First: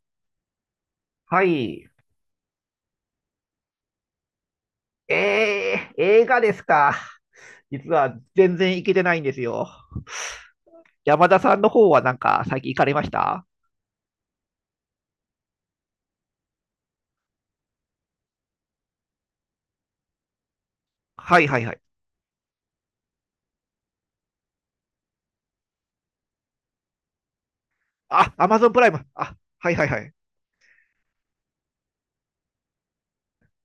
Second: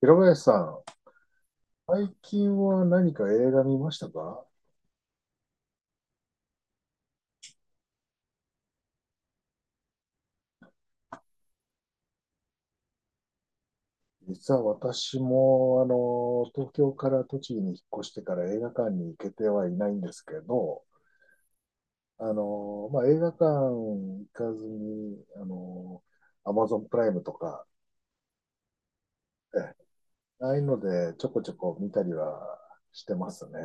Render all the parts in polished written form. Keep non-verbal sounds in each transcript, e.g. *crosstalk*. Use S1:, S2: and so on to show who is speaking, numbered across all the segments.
S1: 平林さん、
S2: はい。
S1: 最近は何か映画見ましたか？
S2: 映画ですか。実は全然行けてないんですよ。山田さんの方はなんか最近行かれました？
S1: 実は私も、東京から栃木に引っ越してから映画館に行けてはいないんですけど、
S2: はいはいはい。
S1: まあ、映画館行かずに、アマゾンプライムとか、
S2: あ、アマゾンプライム。あ、
S1: え
S2: はい
S1: え、
S2: はいはい。
S1: ああいうのでちょこちょこ見たりはしてますね。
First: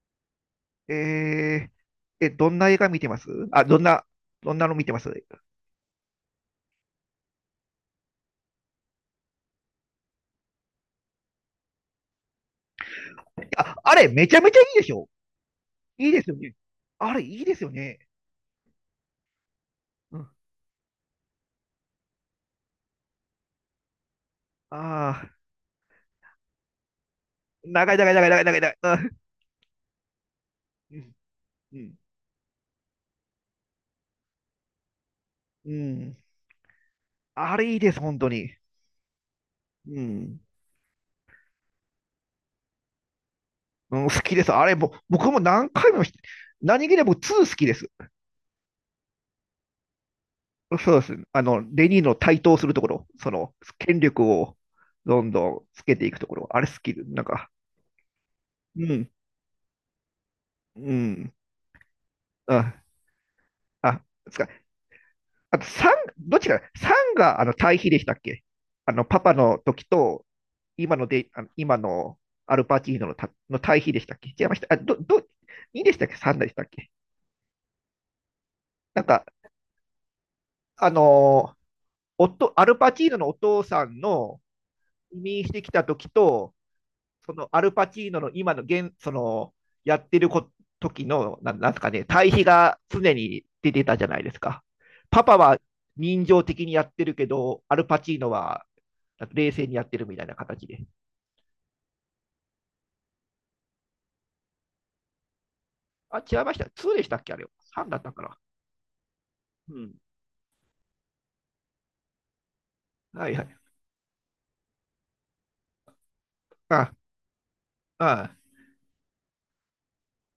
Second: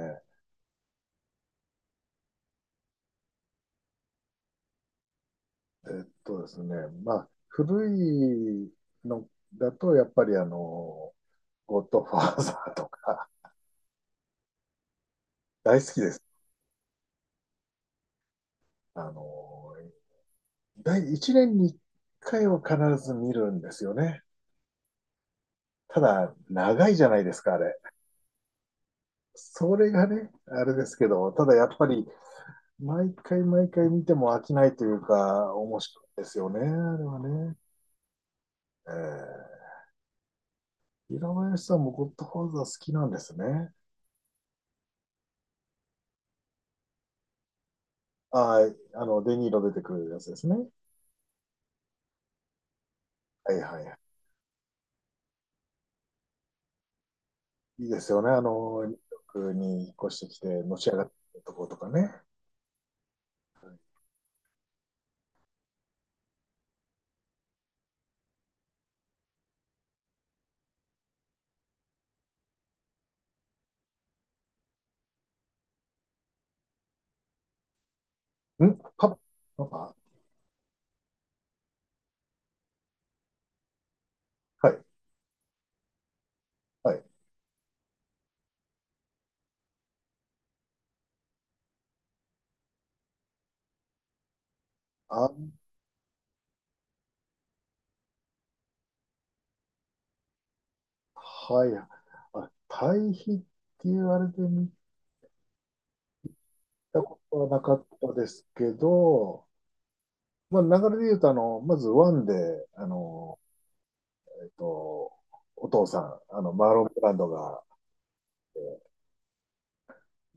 S2: えどんな映画見てます？あ、どんなの見てます？
S1: えっとですね、まあ、古いのだと、やっぱりゴッドファーザーとか、
S2: あ、あれ、めちゃめちゃいいでしょ？
S1: 大好き
S2: い
S1: で
S2: いで
S1: す。
S2: すよね。あれ、いいですよね。
S1: あの、
S2: うん。
S1: 第1年に1回は必ず見るんですよね。
S2: ああ、
S1: ただ、長いじゃないですか、あれ。
S2: 長い長い長い長い長い長い。
S1: それがね、あれです
S2: う
S1: け
S2: ん。
S1: ど、ただやっ
S2: う
S1: ぱ
S2: ん。
S1: り、毎回毎回見ても飽きないというか、
S2: う
S1: 面白
S2: ん。
S1: いですよね、あれはね。
S2: あれ、いいです、本当に。
S1: えー、
S2: うん。
S1: 平林さんもゴッドファーザー好きなんですね。
S2: うん、好きです。あれ、僕も何回も、何気にもツー好きです。
S1: ああ、デニーロ出てくるやつですね。
S2: そうです。あの、レニーの台頭するところ、そ
S1: は
S2: の、
S1: いはいは
S2: 権
S1: い。
S2: 力をどんどんつけていくところ、あれ好きで、なんか、
S1: いいですよね、
S2: う
S1: ニュー
S2: ん、
S1: ヨークに引っ越してきて、のし
S2: う
S1: 上がって
S2: ん、
S1: るところとかね。
S2: あ、あ、つか、あと3、どっちかな、さんがあの対比でしたっけ？あの、パパの時と、今ので、あの今のアルパチーノのたの対比でしたっけ？違いました。あ、2でしたっけ ?3 でしたっけ？
S1: ん
S2: なん
S1: パパ
S2: か、
S1: パパ。
S2: あのー、夫、アルパチーノのお父さんの、
S1: はい、
S2: 移民してきた時と、
S1: はい。
S2: そのアルパチーノの今の現、そのやってるこ時の、なんですかね、対比が常に出てたじゃないですか。パ
S1: あ、
S2: パは人情的にやってるけど、アルパチーノは冷静にやってるみたいな形で。
S1: はい。あ、対比って言われてみ
S2: あ、違いました。2
S1: た
S2: でした
S1: こ
S2: っけあれ？
S1: とはなかっ
S2: 3だった
S1: た
S2: か
S1: で
S2: ら。
S1: すけど、
S2: うん。
S1: まあ、流れで言うと、まずワンで、あ
S2: はい
S1: の、
S2: はい。
S1: えっと、お父さん、マーロン・
S2: あ、
S1: ブランドが、
S2: あ、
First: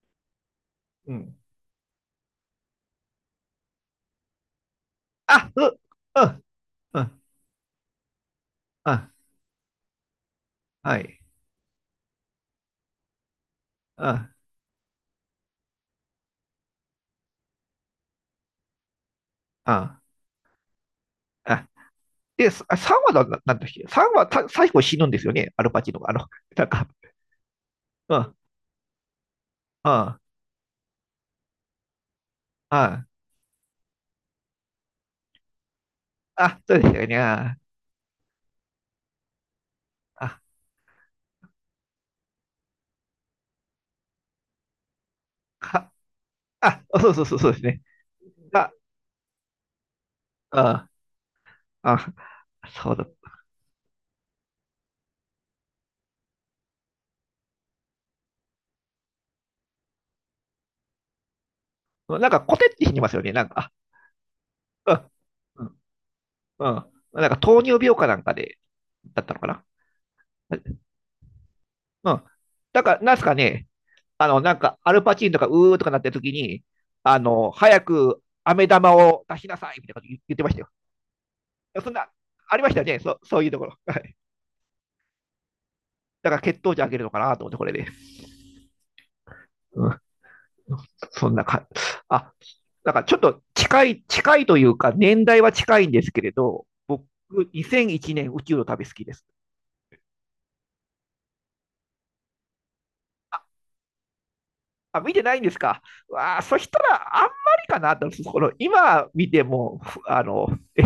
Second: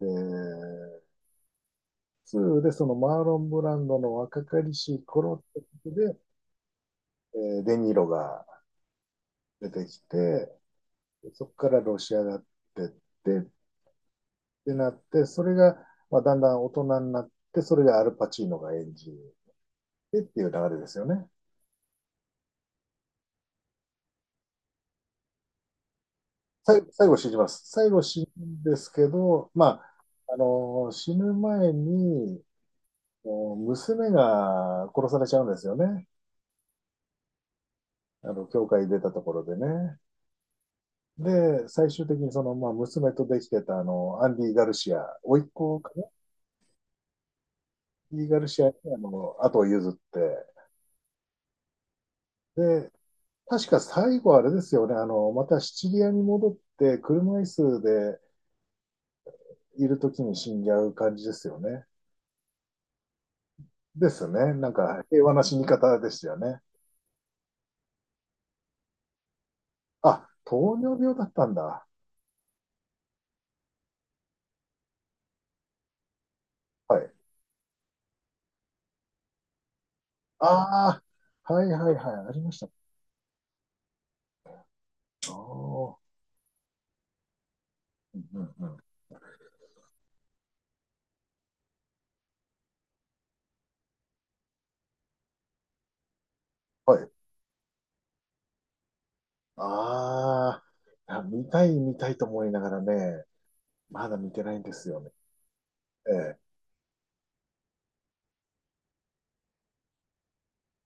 S1: で、
S2: うん。
S1: ツーでそのマーロン・ブランドの若かりしい頃
S2: あ、
S1: ってこ
S2: う、
S1: とで、
S2: うん、うん、
S1: デ・ニーロが
S2: あ、
S1: 出てきて、
S2: はい。
S1: そこからロシアがてって、っ
S2: あ、
S1: てなって、それが、まあ、だんだん大人になって、それがアルパチーノが演じる
S2: あ、
S1: でっていう流れですよね。
S2: あ。で、3話だ、なんっけ ?3 話最後死ぬんですよね、アルパチーノが。あの、なん
S1: 最
S2: か、
S1: 最後死にます。最後
S2: うん、う
S1: 死
S2: ん、
S1: ぬんですけど、ま
S2: あ、
S1: あ、死ぬ前に、娘が殺されちゃうんですよね。
S2: そうでしたよね。あ、
S1: 教会出たところでね。
S2: あ、
S1: で、最終的にその、まあ、娘とできてた、アンディ・ガルシア、甥っ子か
S2: か、
S1: な、ア
S2: あ、そうそうそう、そうですね。
S1: ンディ・ガルシア
S2: あ、
S1: に、後を譲って、
S2: あ、あ、
S1: で、
S2: そうだ。
S1: 確か最後あれですよね、またシチリアに戻って、車椅子でいるときに死んじゃう感じですよね。
S2: なんか、コテって死にますよね。なんか、
S1: ですね。なんか
S2: あ
S1: 平和な死に
S2: うん、
S1: 方でしたよね。
S2: うん、うん。なんか、糖尿病かなんかで、だったのかな。
S1: あ、糖尿病だったんだ。
S2: うん。だから、なんすかね、あの、なんか、アルパチーンとか、うーとかなってる時に、
S1: はい。
S2: あの、早く、飴玉を出しなさいみたいなこと言ってましたよ。
S1: ああ、はいは
S2: そ
S1: い
S2: ん
S1: は
S2: な、
S1: い、ありま
S2: あ
S1: し
S2: り
S1: た。
S2: ま
S1: あ
S2: したよね、そういうところ。はい。
S1: あ、
S2: だから血糖値上げるのかなと思って、これで。
S1: うんうんうん。
S2: うん。そんなか、あ、だからちょっと近い、近いというか、年代は近いんですけれど、
S1: は
S2: 僕、
S1: い。
S2: 2001年宇宙の旅好きです。
S1: ああ、いや、見たい見たいと思いながらね、まだ見てないんです
S2: あ、
S1: よね。
S2: 見てないんですか？
S1: え
S2: わ
S1: え。
S2: あ、そしたらあんまりかなと、この今見ても、あの、え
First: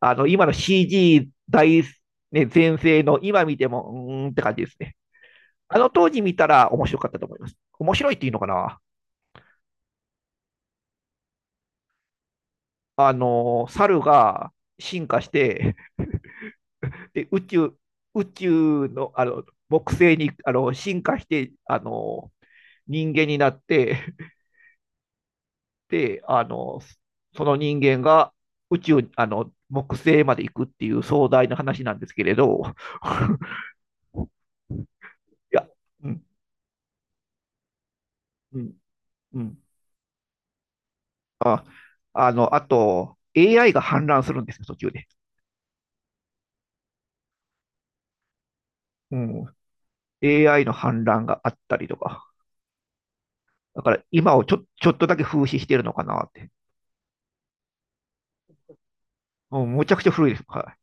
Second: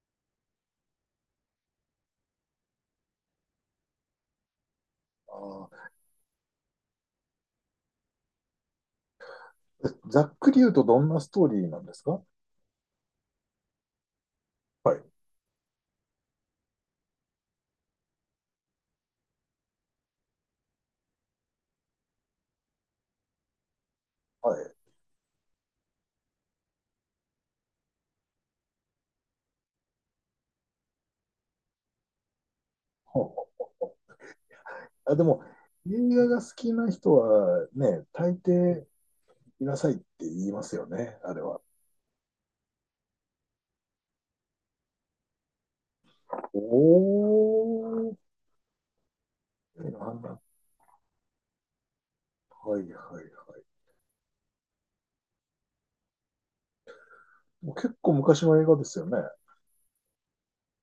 S2: あの今の CG 大、ね、全盛の今見ても、うーんって感じですね。
S1: あ
S2: あ
S1: あ、
S2: の当時見たら面白かったと思います。面白いっていうのかな？
S1: ざっくり言うとどんなストーリーなんですか？
S2: あの、猿が
S1: は
S2: 進
S1: い。
S2: 化して、で宇宙、宇宙の、あの、木星にあの進化して、あの、人間になって、*laughs*
S1: はい。
S2: で、あの、その人間が宇宙、あの、木星まで行くっていう壮大な話なんですけれど、
S1: ほう
S2: *laughs*
S1: ほう、あ、で
S2: い
S1: も、
S2: や、う
S1: 映
S2: ん、
S1: 画が好きな人はね、大
S2: うん、
S1: 抵
S2: うん。
S1: 見なさいって言いますよね、あれは。
S2: あ、あの、あと、AI が氾濫するんですよ、途中で。
S1: おー、
S2: うん。
S1: の判断。
S2: AI の氾濫があったりとか。
S1: はいはいはい。
S2: だから今をちょっとだけ風刺してるのかなって。
S1: もう結構昔の映画ですよね。
S2: もうむちゃくちゃ古いです。はい。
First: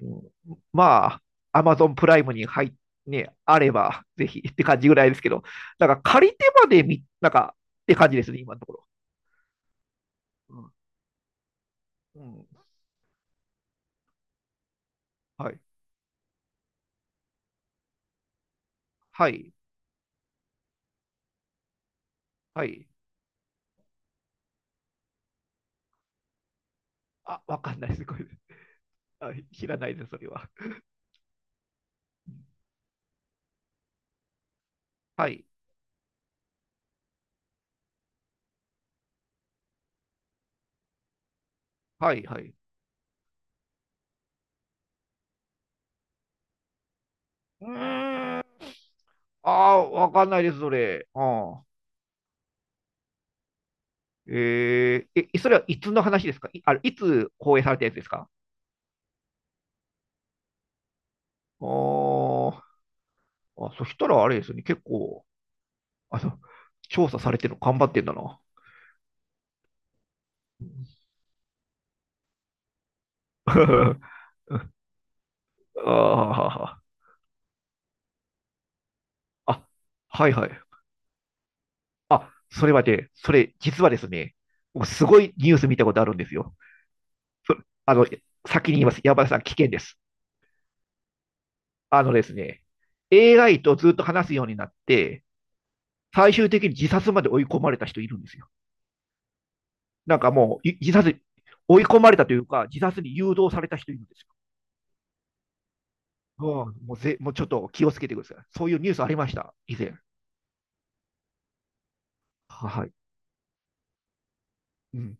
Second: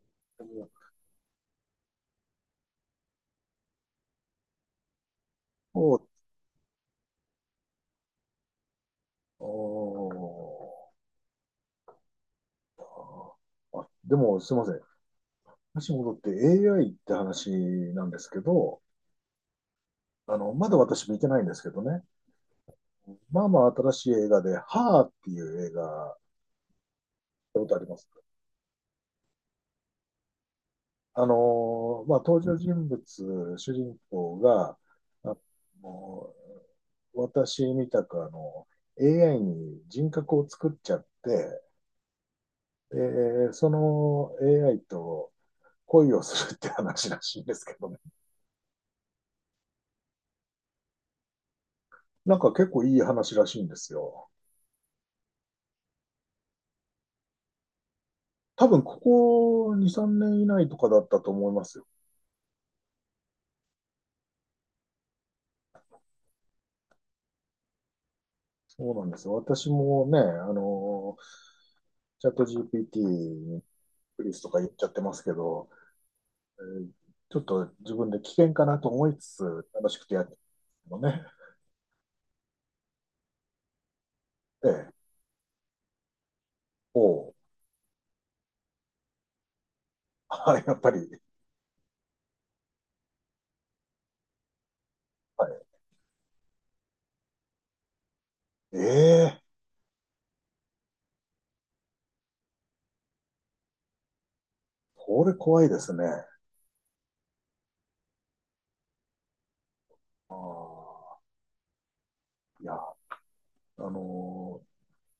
S2: うん、まあ、アマゾンプライムに入っね、あれば、ぜひって感じぐらいですけど、なん
S1: お
S2: か
S1: あ
S2: 借りてまでみ、なんかって感じですね、今のところ。うん。
S1: ー
S2: うん、
S1: あ、でもすいません。
S2: はい。
S1: 話に戻って AI って話なんですけど、
S2: はい。
S1: まだ私見てないんですけどね。
S2: はい。
S1: まあまあ新しい映画で、ハーっていう映画、
S2: あ、
S1: 見た
S2: わ
S1: こ
S2: か
S1: とあ
S2: ん
S1: り
S2: ない
S1: ま
S2: です、
S1: す？
S2: これ。はい、知らないです、それは。
S1: あのまあ、登場人物、主人公が、
S2: は
S1: あ
S2: い。
S1: のー私みたくAI に人格を作っちゃって、
S2: はい、はい。
S1: で、その AI と恋をするって話らしいんで
S2: う
S1: すけどね。
S2: ーん。ああ、わかんないです、それ。うん。
S1: なんか結構いい話らしいんですよ。
S2: それはいつの話ですかい、あれ、いつ放映されたやつですか？
S1: 多分ここ2、3年以内とかだったと思いま
S2: あ
S1: すよ。
S2: ーあ、そしたらあれですよね、結構、あの、調査されてるの頑張ってんだな。
S1: そうなんですよ。私もね、の、チャット GPT
S2: *laughs* あ
S1: に
S2: ー
S1: プリスとか言っちゃってますけど、えーちょっと自分で危険かなと思いつつ、
S2: あ、
S1: 楽しくてやっ
S2: はい
S1: てる
S2: はい。
S1: のね。
S2: あ、それはね、それ、実はですね、
S1: え
S2: 僕
S1: え、
S2: すごいニュース見たことあるんですよ。
S1: おう、
S2: そあの、先に言います。山田さん、危険です。
S1: *laughs* あ、やっぱり、
S2: あのですね、AI とずっと話すようになって、
S1: はい、
S2: 最終的に自殺まで追い込まれた人いるんですよ。
S1: ええー、
S2: なんかもう、い自殺、追い込まれたというか、自殺に誘導された人いるんですよ。
S1: これ怖いですね。
S2: うん、もうぜ、もうちょっと気をつけてください。そういうニュースありました、以前。
S1: ああ、いや、
S2: はい。
S1: の
S2: うん。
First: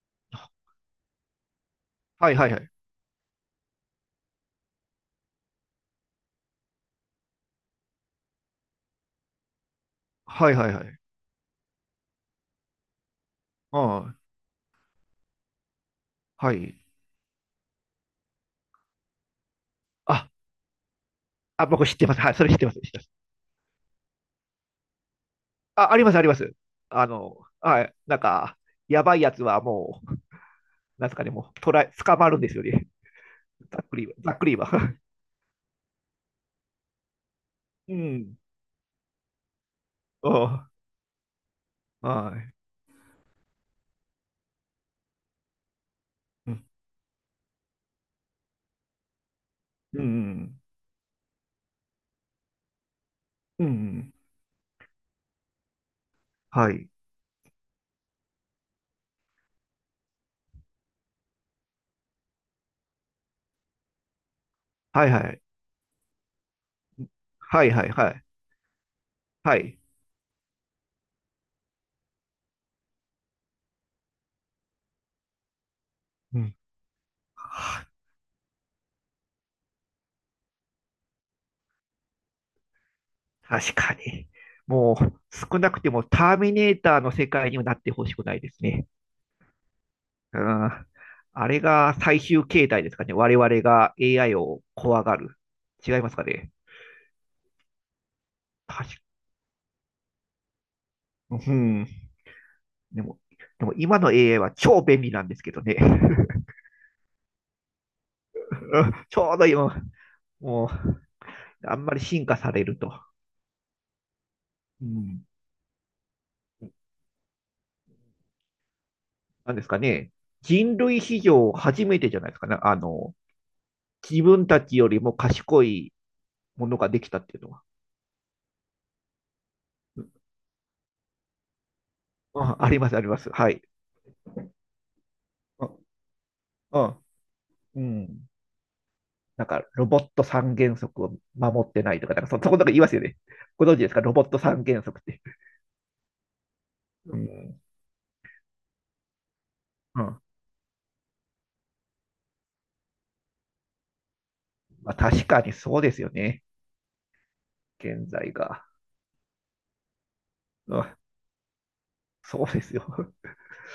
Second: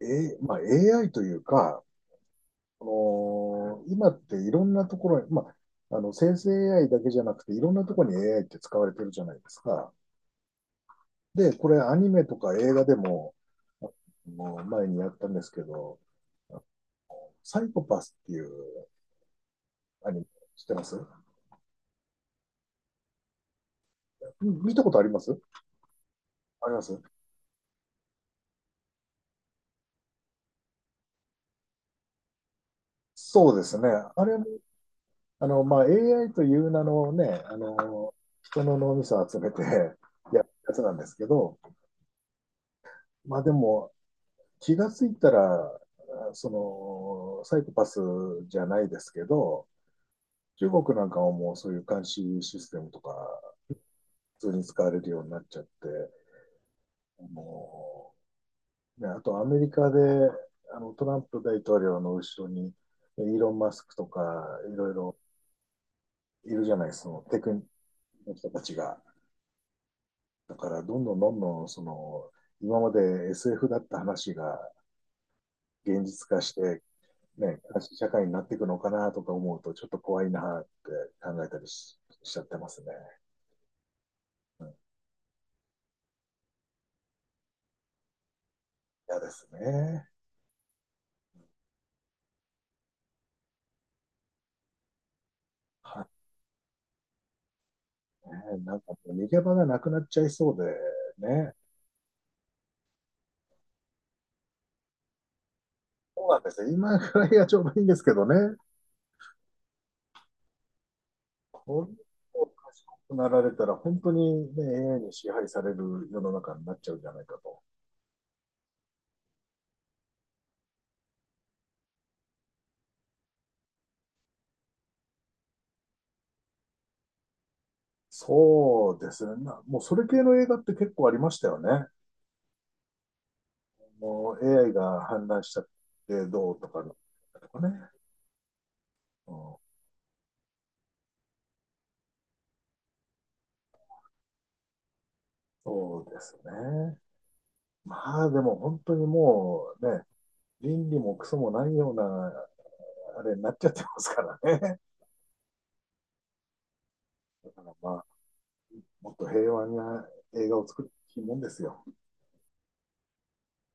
S1: まあ、AI というか、
S2: はいはいはい。
S1: この今っていろんなところに、まあ、生成 AI だけじゃなくて、いろんなところに AI って使われてるじゃないですか。
S2: はいはいはい。
S1: で、これアニメとか映画でも、
S2: あ
S1: もう前にやったんですけど、
S2: あ、はい。
S1: サイコパスっていうアニメ
S2: あ、
S1: 知ってます？
S2: あ、僕知ってます。はい、それ知ってます。知ってます。
S1: 見たことあります？
S2: あ、あります、あります。
S1: ありま
S2: あ
S1: す？
S2: の、はい、なんか、やばいやつはもう、なんすかね、もう、捕らえ、捕まるんですよね。
S1: そうです
S2: ざっ
S1: ね。
S2: くりは、
S1: あ
S2: ざっ
S1: れ
S2: く
S1: も、
S2: りは。
S1: まあ、AI という名のね、
S2: *laughs* うん。
S1: 人の脳みそを集めてやるや
S2: あ
S1: つなんですけど、
S2: あ、はい。
S1: まあでも、気がついたら、
S2: うん、
S1: そのサイコパスじゃないですけど、
S2: うん、
S1: 中国なんかはもうそういう監視システムとか、
S2: うん。
S1: 普通に使われるようになっちゃって、
S2: はい。
S1: もうね、あとアメリカであのトランプ大統領の後ろに、ねイーロン・マスクとか、いろい
S2: はい、
S1: ろ
S2: はい。
S1: いるじゃないですか、そのテクニッ
S2: はい、はい、はい。
S1: クの人たちが。
S2: はい。
S1: だから、どんどんどんどん、その、今まで SF だった話が現実
S2: う
S1: 化し
S2: ん。
S1: て、ね、正
S2: はあ
S1: しい社会になっていくのかなとか思うと、ちょっと怖いなって考えたりしちゃってますね。
S2: 確かに。もう、少なくてもターミネーターの世界にはなってほしくないですね。
S1: 嫌ですね。
S2: うん。あれが最終形態ですかね。我々が AI を怖がる。違
S1: は
S2: い
S1: い、
S2: ますかね。
S1: ね、なん
S2: 確
S1: か
S2: か、
S1: 逃げ場がなくなっちゃいそうで
S2: う
S1: ね。
S2: ん。でも、でも今の AI は超便利なんですけどね。
S1: そうなんですよ。今ぐらいがちょうどいいんですけどね。
S2: *laughs* ちょうど今、もう、あん
S1: 本
S2: まり進化
S1: 当に
S2: されると。
S1: 賢くなられたら、本当に、ね、
S2: う
S1: AI に
S2: ん。
S1: 支配される世の中になっちゃうんじゃないかと。
S2: なんですかね。人類史上初めてじゃないですかね。あの、自分たちよりも賢いものができたっていうのは。
S1: そうですね。もうそ
S2: う
S1: れ
S2: ん
S1: 系の映画って結構ありましたよね。
S2: ああります、あります。はい。
S1: もう AI が氾濫しちゃ
S2: あ、
S1: ってどうとかね。
S2: あ、
S1: とかね。
S2: うん。
S1: う
S2: なん
S1: ん、
S2: か、ロボット三原則を守ってないとか、なんかそこなんか言いますよね。ご存知ですか？ロボット三原則って。
S1: そうですね。
S2: うん
S1: まあでも本当にもう
S2: う
S1: ね、
S2: ん。
S1: 倫理もクソもないようなあれになっちゃってますからね。
S2: まあ、確かにそうですよね。
S1: だからまあ、
S2: 現在が。
S1: もっと平和な映画を
S2: う
S1: 作
S2: ん。
S1: るもんですよ。
S2: そうですよ。